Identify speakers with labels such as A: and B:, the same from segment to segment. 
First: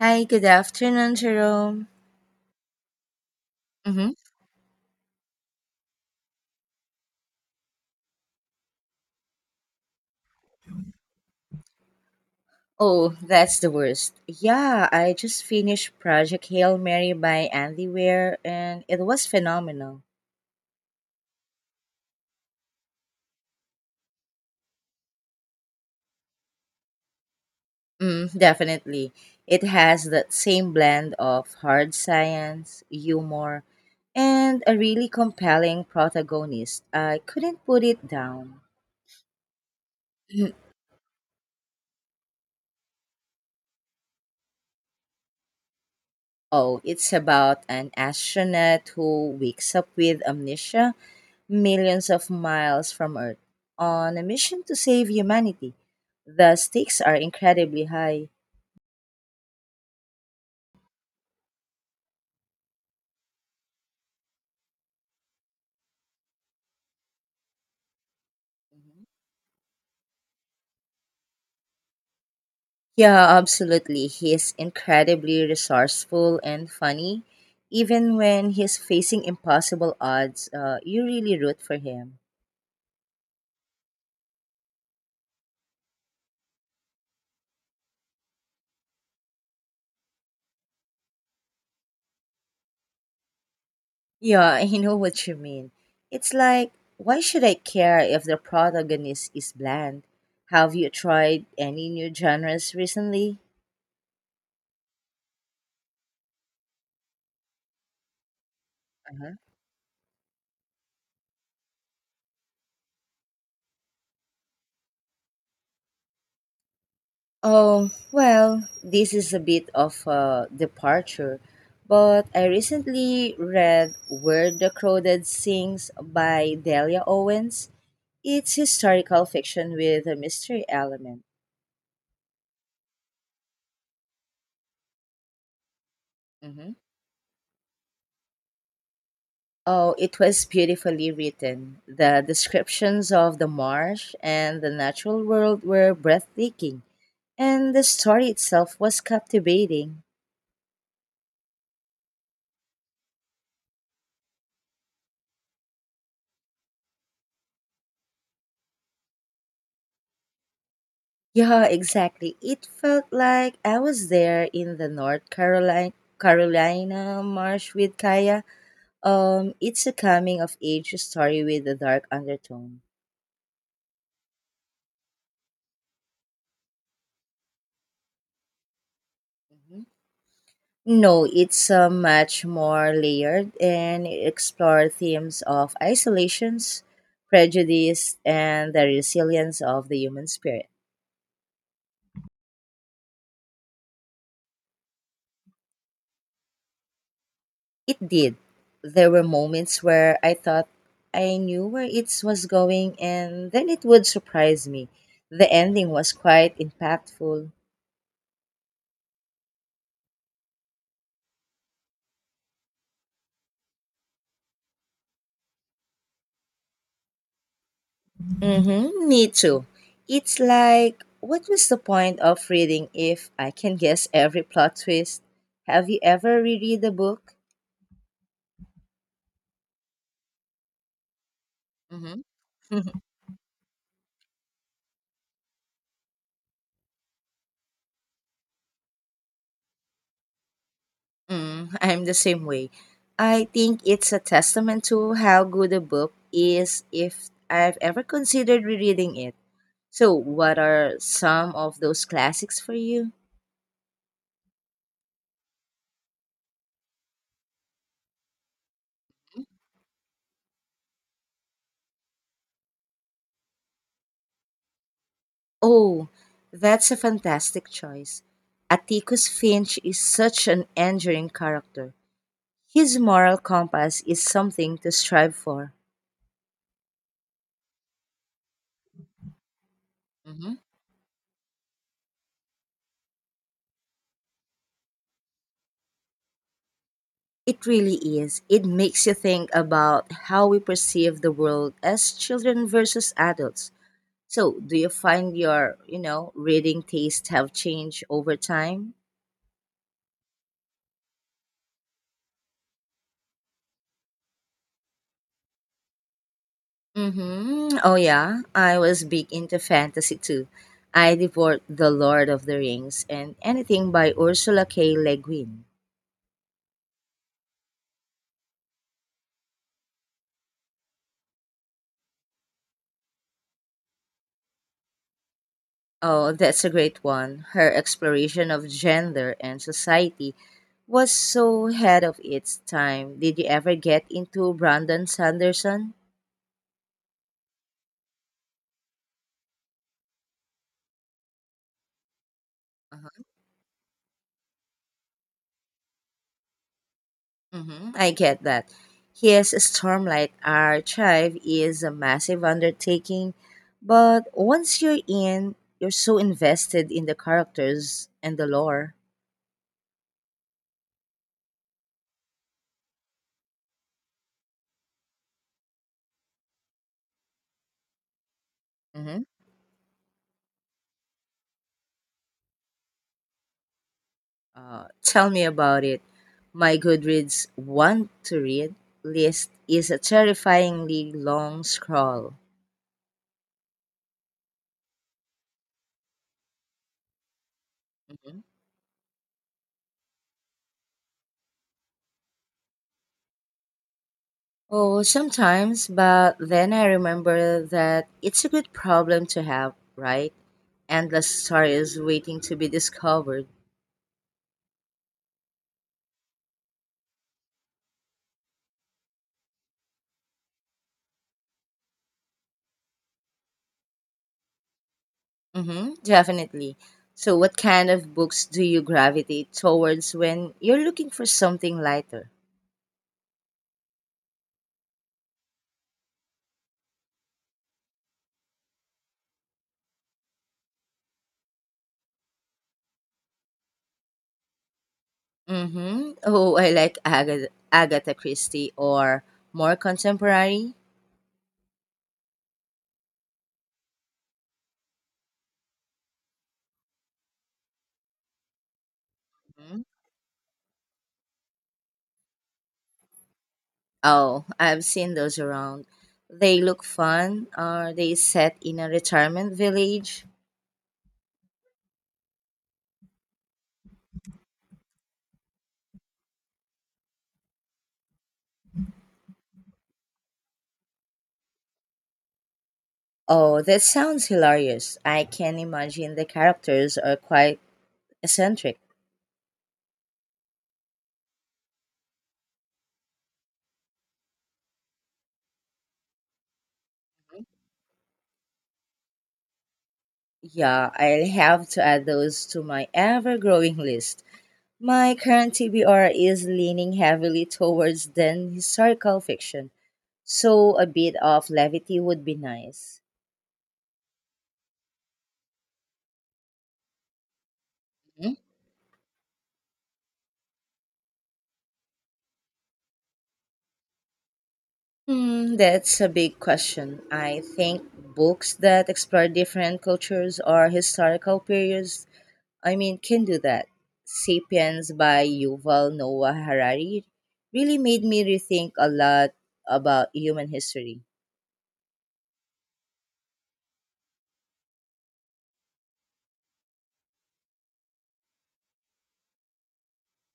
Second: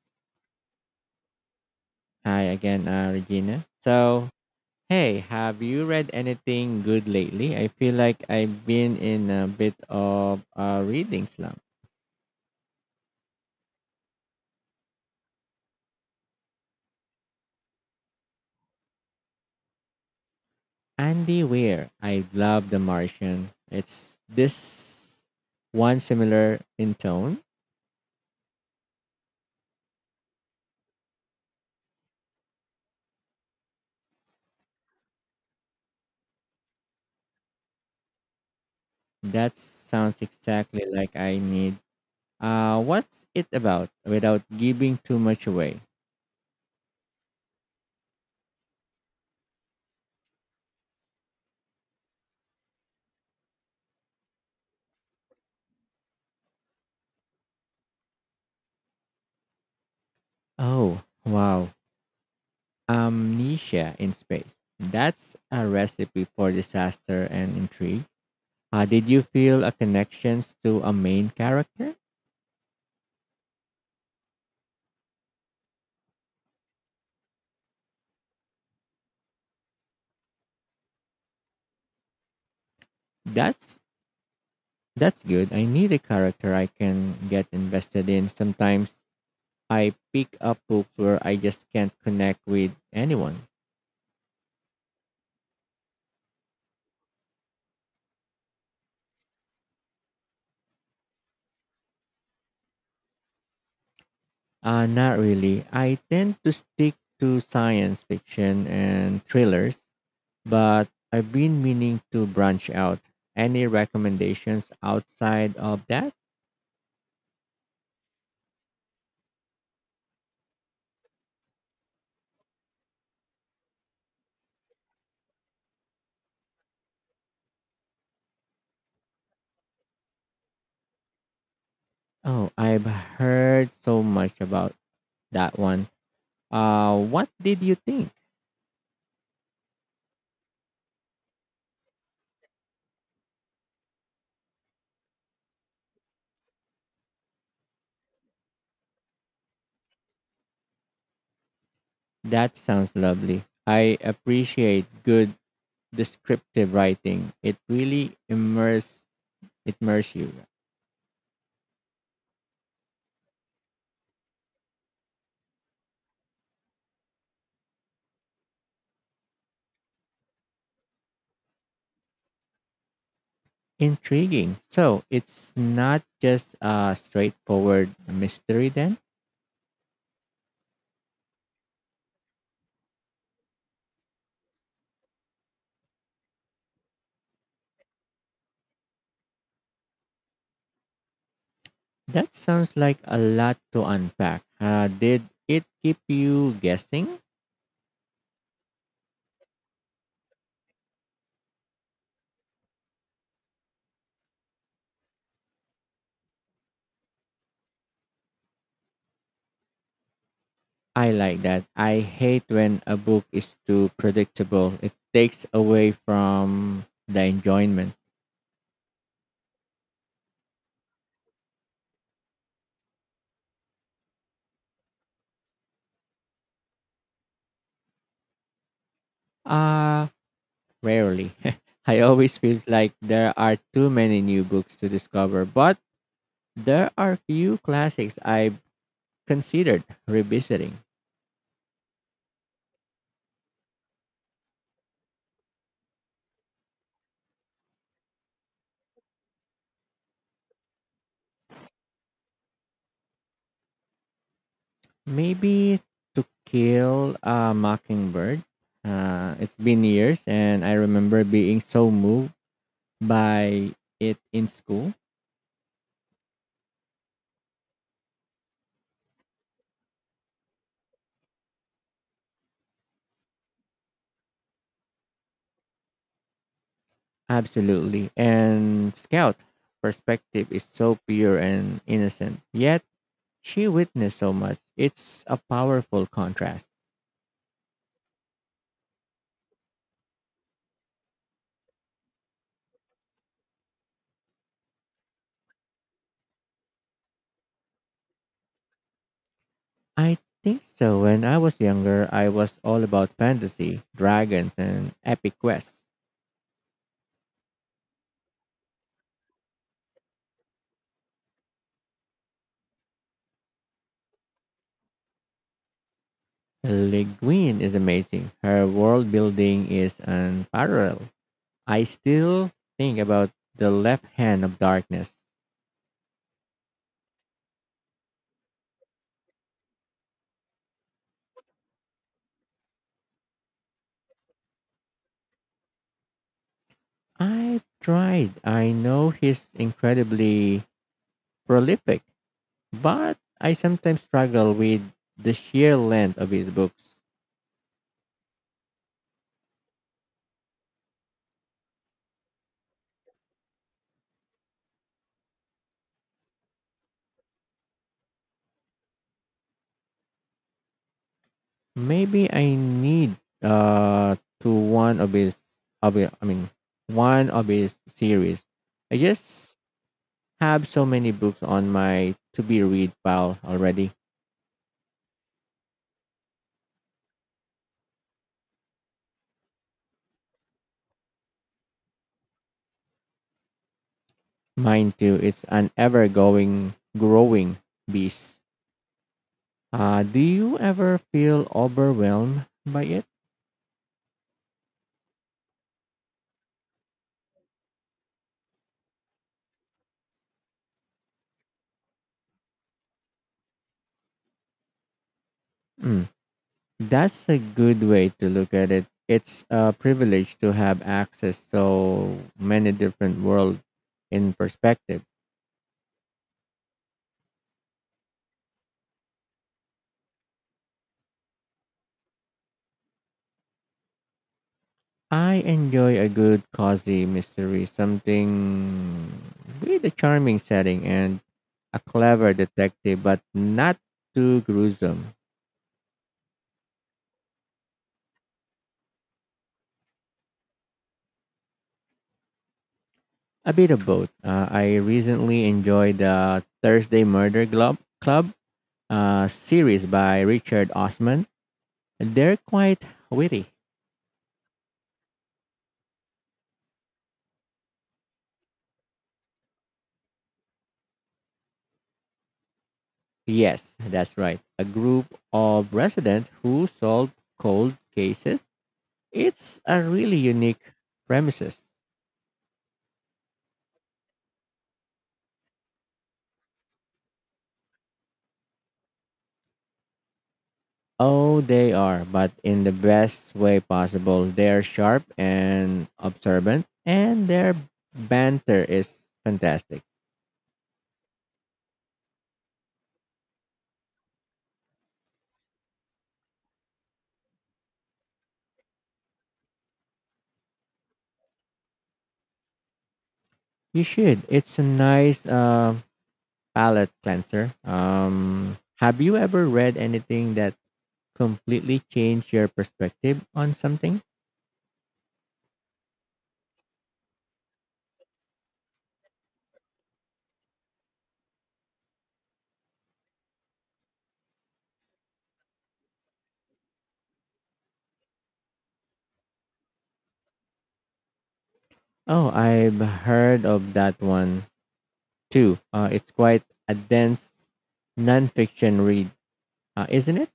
A: Hi, good afternoon, Jerome.
B: Hi again, Regina.
A: hmm
B: So, hey, have you read anything good lately? I feel like I've been in a bit of a reading slump.
A: Oh, that's the worst. Yeah, I just finished Project Hail Mary by Andy Weir, and it was phenomenal.
B: Andy Weir, I love The Martian. It's this one similar in tone.
A: Mm, definitely. It has that same blend of hard science, humor, and a really compelling protagonist. I couldn't put it down.
B: That sounds exactly like I need. What's it about without giving too much away?
A: Oh, it's about an astronaut who wakes up with amnesia millions of miles from Earth on a mission to save humanity. The stakes are incredibly high.
B: Oh, wow. Amnesia in space. That's a recipe for disaster and intrigue. Did you feel a connections to a main character?
A: Yeah, absolutely. He's incredibly resourceful and funny. Even when he's facing impossible odds, you really root for him.
B: That's that's good. I need a character I can get invested in. Sometimes I pick up books where I just can't connect with anyone.
A: Yeah, I know what you mean. It's like, why should I care if the protagonist is bland? Have you tried any new genres recently?
B: Not really. I tend to stick to science fiction and
A: Uh-huh.
B: thrillers, but I've been meaning to branch out. Any recommendations outside of that?
A: Oh, well, this is a bit of a departure, but I recently read Where the Crowded Sings by Delia Owens. It's historical fiction with a mystery element.
B: Oh, I've heard so much about that one.
A: Mhm.
B: What did you think?
A: Oh, it was beautifully written. The descriptions of the marsh and the natural world were breathtaking, and the story itself was captivating.
B: That sounds lovely. I appreciate good descriptive writing. It really immerse you.
A: Yeah, exactly. It felt like I was there in the North Carolina marsh with Kaya. It's a coming of age story with a dark undertone.
B: Intriguing. So it's not just a straightforward mystery then?
A: Mhm. No, it's a much more layered and it explore themes of isolations, prejudice, and the resilience of the human spirit.
B: That sounds like a lot to unpack. Did it keep you guessing?
A: It did. There were moments where I thought I knew where it was going and then it would surprise me. The ending was quite impactful.
B: I like that. I hate when a book is too predictable. It takes away from the enjoyment.
A: Mm-hmm, me too. It's like, what was the point of reading if I can guess every plot twist? Have you ever reread a book?
B: Uh Rarely. I always feel
A: Mm-hmm.
B: like there are too many new books to discover, but there are few classics I've considered revisiting.
A: Mm, I'm the same way. I think it's a testament to how good a book is if I've ever considered rereading it. So, what are some of those classics for you?
B: Maybe To Kill a Mockingbird. It's been years, and I remember being so moved by it in school.
A: Oh, that's a fantastic choice. Atticus Finch is such an enduring character. His moral compass is something to strive for.
B: Absolutely. And Scout perspective
A: Mhm.
B: is so pure and innocent, yet she witnessed so much. It's a powerful contrast.
A: It really is. It makes you think about how we perceive the world as children versus adults. So, do you find your, reading taste have changed over time?
B: I think so. When I was younger, I was all about fantasy, dragons, and epic quests.
A: Mm-hmm. Oh yeah, I was big into fantasy too. I devoured The Lord of the Rings and anything by Ursula K. Le Guin.
B: Le Guin is amazing. Her world building is unparalleled. I still think about The Left Hand of Darkness.
A: Oh, that's a great one. Her exploration of gender and society was so ahead of its time. Did you ever get into Brandon Sanderson?
B: I've tried. I know he's incredibly prolific, but I sometimes struggle with the sheer length of his books.
A: I get that. His Stormlight archive is a massive undertaking, but once you're in, you're so invested in the characters and the lore.
B: Maybe I need uh to one of his of it- I mean one of his series. I
A: hmm
B: just have so many books on my to be read pile already.
A: Tell me about it. My Goodreads want to read list is a terrifyingly long scroll.
B: Mine too. It's an ever going growing beast.
A: Mhm.
B: Do you ever feel overwhelmed by it?
A: Oh, sometimes, but then I remember that it's a good problem to have, right? Endless stories waiting to be discovered.
B: Mm, that's a good way to look at it. It's a privilege to have access so many different worlds in perspective.
A: Mm-hmm, definitely. So, what kind of books do you gravitate towards when you're looking for something lighter?
B: I enjoy a good cozy mystery, something with a charming setting and a clever detective, but not too gruesome.
A: Mm-hmm. Oh, I like Agatha Christie or more contemporary.
B: A bit of both. I recently enjoyed the Thursday Murder Club
A: Mhm.
B: series by Richard Osman. They're quite witty.
A: Oh, I've seen those around. They look fun. Are they set in a retirement village?
B: Yes, that's right. A group of residents who solve cold cases. It's a really unique premises.
A: Oh, that sounds hilarious. I can imagine the characters are quite eccentric.
B: Oh, they are, but in the best way possible. They're sharp and observant, and their banter is fantastic.
A: Yeah, I'll have to add those to my ever growing list. My current TBR is leaning heavily towards then historical fiction, so a bit of levity would be nice.
B: You should. It's a nice palate cleanser.
A: Mhm.
B: Have you ever read anything that completely changed your perspective on something?
A: Hmm, that's a big question. I think books that explore different cultures or historical periods, can do that. Sapiens by Yuval Noah Harari really made me rethink a lot about human history.
B: Oh, I've heard of that one too. It's quite a dense nonfiction read, isn't it?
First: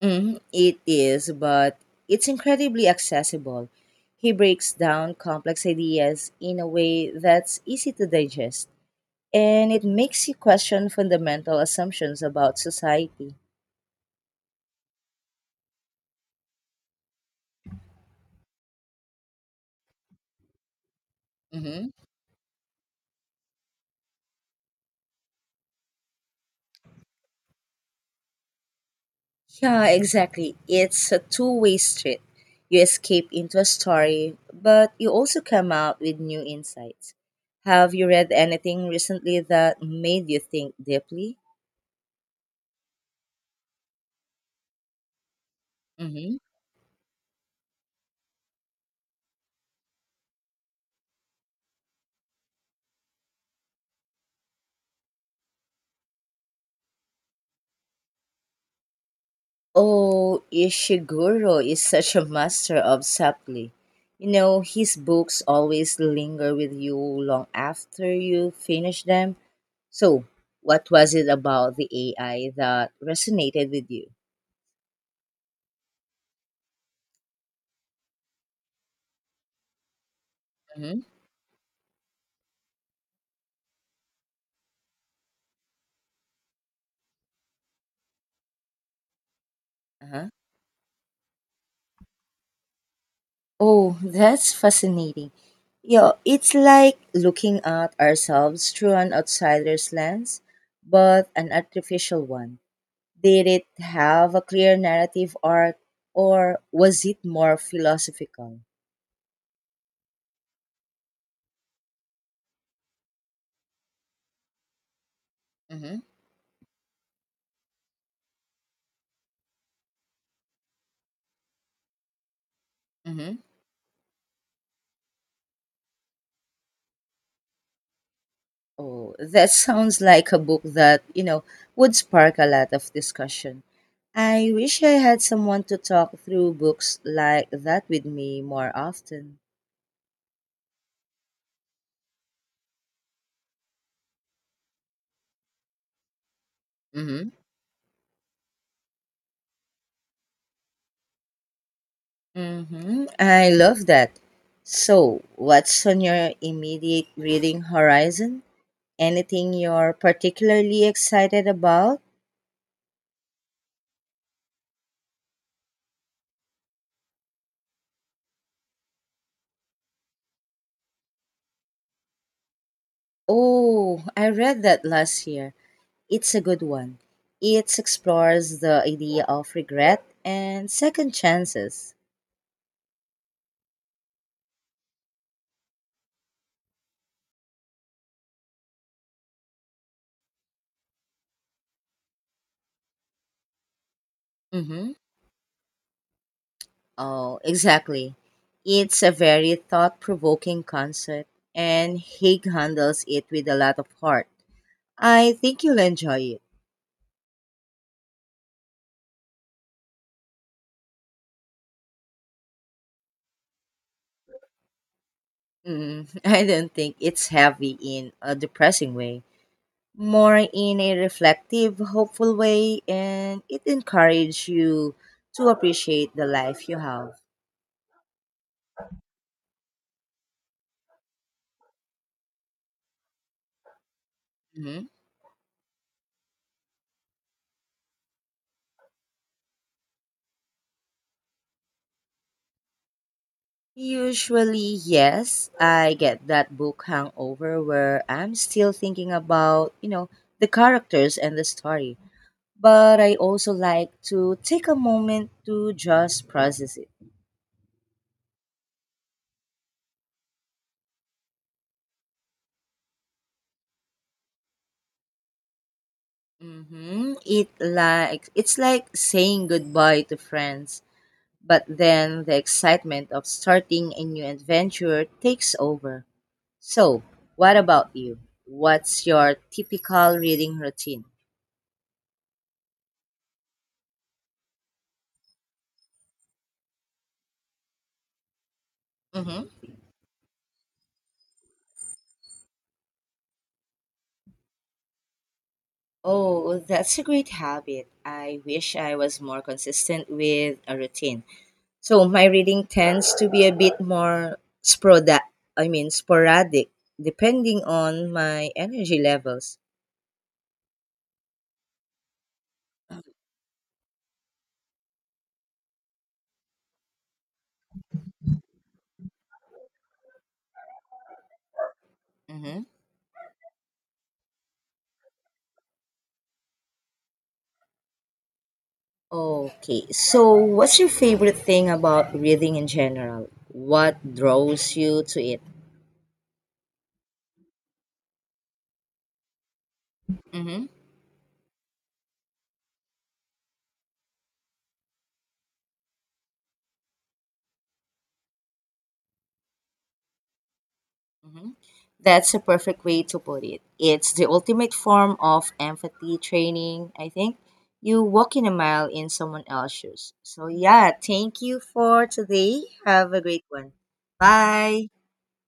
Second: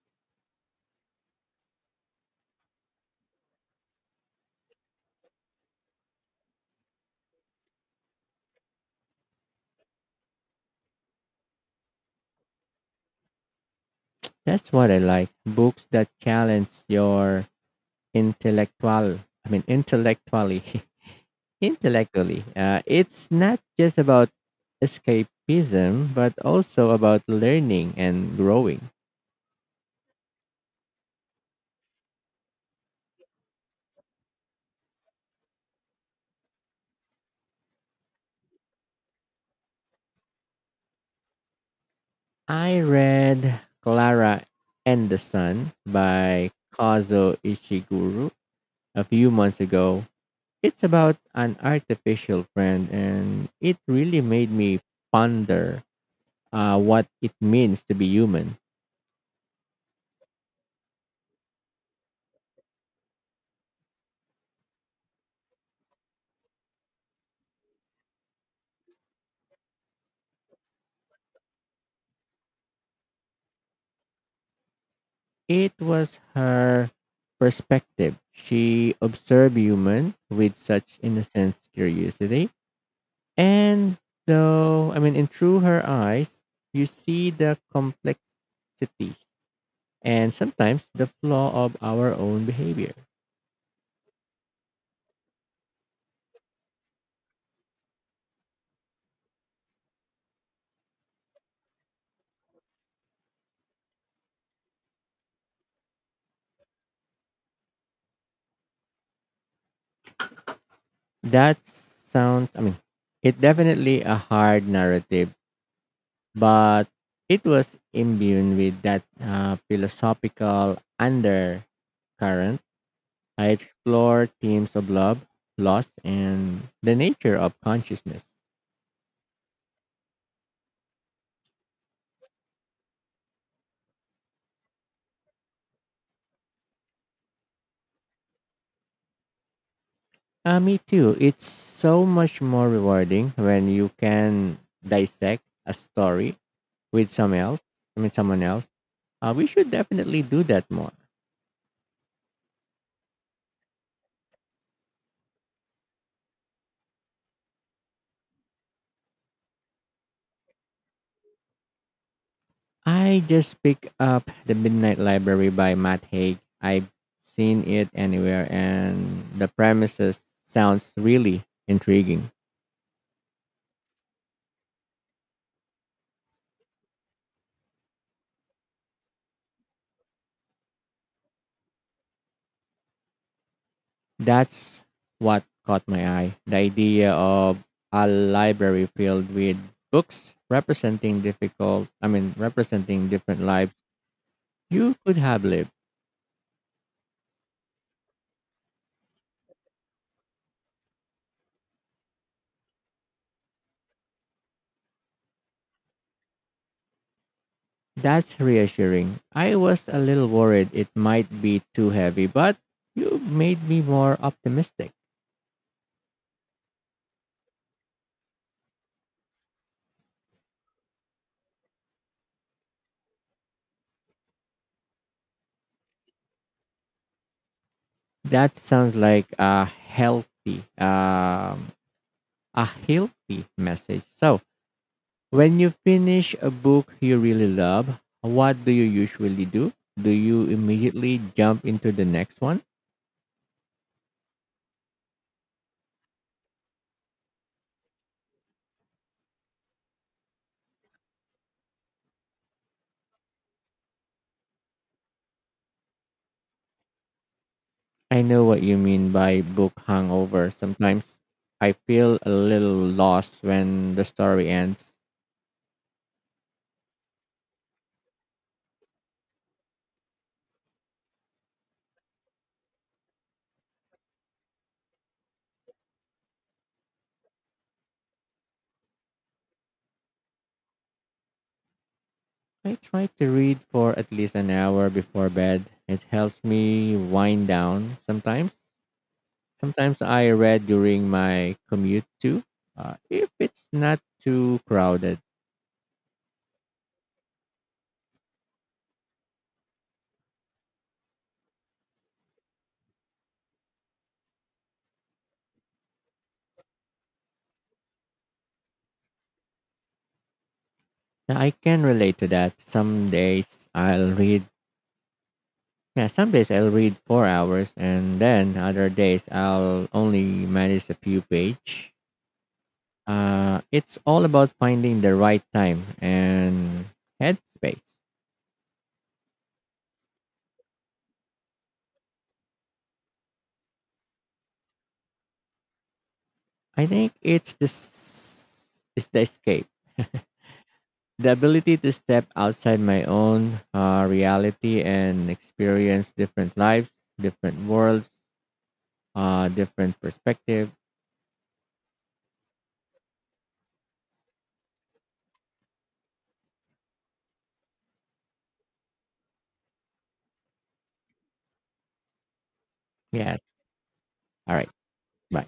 A: Mhm, it is, but it's incredibly accessible. He breaks down complex ideas in a way that's easy to digest, and it makes you question fundamental assumptions about society.
B: That's what I like. Books that challenge your intellectually,
A: hmm
B: intellectually, it's not just about escapism, but also about learning and growing.
A: Yeah, exactly. It's a two-way street. You escape into a story, but you also come out with new insights. Have you read anything recently that made you think deeply?
B: I read Clara and the Sun
A: hmm
B: by Kazuo Ishiguro a few months ago. It's about an artificial friend, and it really made me ponder what it means to be human.
A: Oh, Ishiguro is such a master of subtlety. His books always linger with you long after you finish them. So, what was it about the AI that resonated with you?
B: It was her perspective. She observed human with such
A: hmm
B: innocent curiosity. And so I mean, And through her eyes, you see the complexity
A: Uh-huh.
B: and sometimes the flaw of our own behavior.
A: Oh, that's fascinating. Yeah, it's like looking at ourselves through an outsider's lens, but an artificial one. Did it have a clear narrative arc or was it more philosophical?
B: That sounds, I mean, It definitely a hard narrative,
A: Mm-hmm.
B: but it was imbued with that philosophical undercurrent.
A: Mm-hmm.
B: I explore themes of love, loss, and the nature of consciousness.
A: Oh, that sounds like a book that would spark a lot of discussion. I wish I had someone to talk through books like that with me more often.
B: Me too. It's so much more rewarding when you can dissect a story with
A: Mm-hmm.
B: someone else. I mean, someone else. We should definitely do that more.
A: Mm-hmm. I love that. So, what's on your immediate reading horizon? Anything you're particularly excited about?
B: I just pick up The Midnight Library by Matt Haig. I've seen it anywhere, and the premises sounds really intriguing.
A: Oh, I read that last year. It's a good one. It explores the idea of regret and second chances.
B: That's what caught my eye. The idea of a library filled with books representing representing different lives
A: Mm-hmm.
B: you could have lived.
A: Oh, exactly. It's a very thought provoking concept, and Haig handles it with a lot of heart. I think you'll enjoy it.
B: That's reassuring. I was a little worried it might be too heavy, but you made me more optimistic.
A: Mm, I don't think it's heavy in a depressing way, more in a reflective, hopeful way, and it encourages you to appreciate the life you have.
B: That sounds like a healthy message. So,
A: Mhm.
B: when you finish a book you really love, what do you usually do? Do you immediately jump into the next one?
A: Usually, yes, I get that book hangover where I'm still thinking about, the characters and the story. But I also like to take a moment to just process it.
B: I know what you mean by book hangover. Sometimes I feel a little lost when the story ends.
A: Mm-hmm. It's like saying goodbye to friends, but then the excitement of starting a new adventure takes over. So, what about you? What's your typical reading routine?
B: I try to read for at least an hour before bed. It helps me wind down sometimes.
A: Mm-hmm.
B: Sometimes I read during my commute too, if it's not too crowded.
A: Oh, well, that's a great habit. I wish I was more consistent with a routine. So my reading tends to be a bit more sproda I mean sporadic depending on my energy levels.
B: Yeah, I can relate to that. Some days I'll some days I'll read 4 hours and then other days I'll only manage a few page.
A: Mhm.
B: It's all about finding the right time and headspace.
A: Okay. So what's your favorite thing about reading in general? What draws you to it?
B: I think it's the escape.
A: Mhm.
B: The ability to step outside my own reality and experience different lives, different worlds, different perspective.
A: Mhm. That's a perfect way to put it. It's the ultimate form of empathy training, I think. You walk in a mile in someone else's shoes. So, yeah, thank you for today. Have a great
B: Yes.
A: one.
B: All right.
A: Bye.
B: Bye.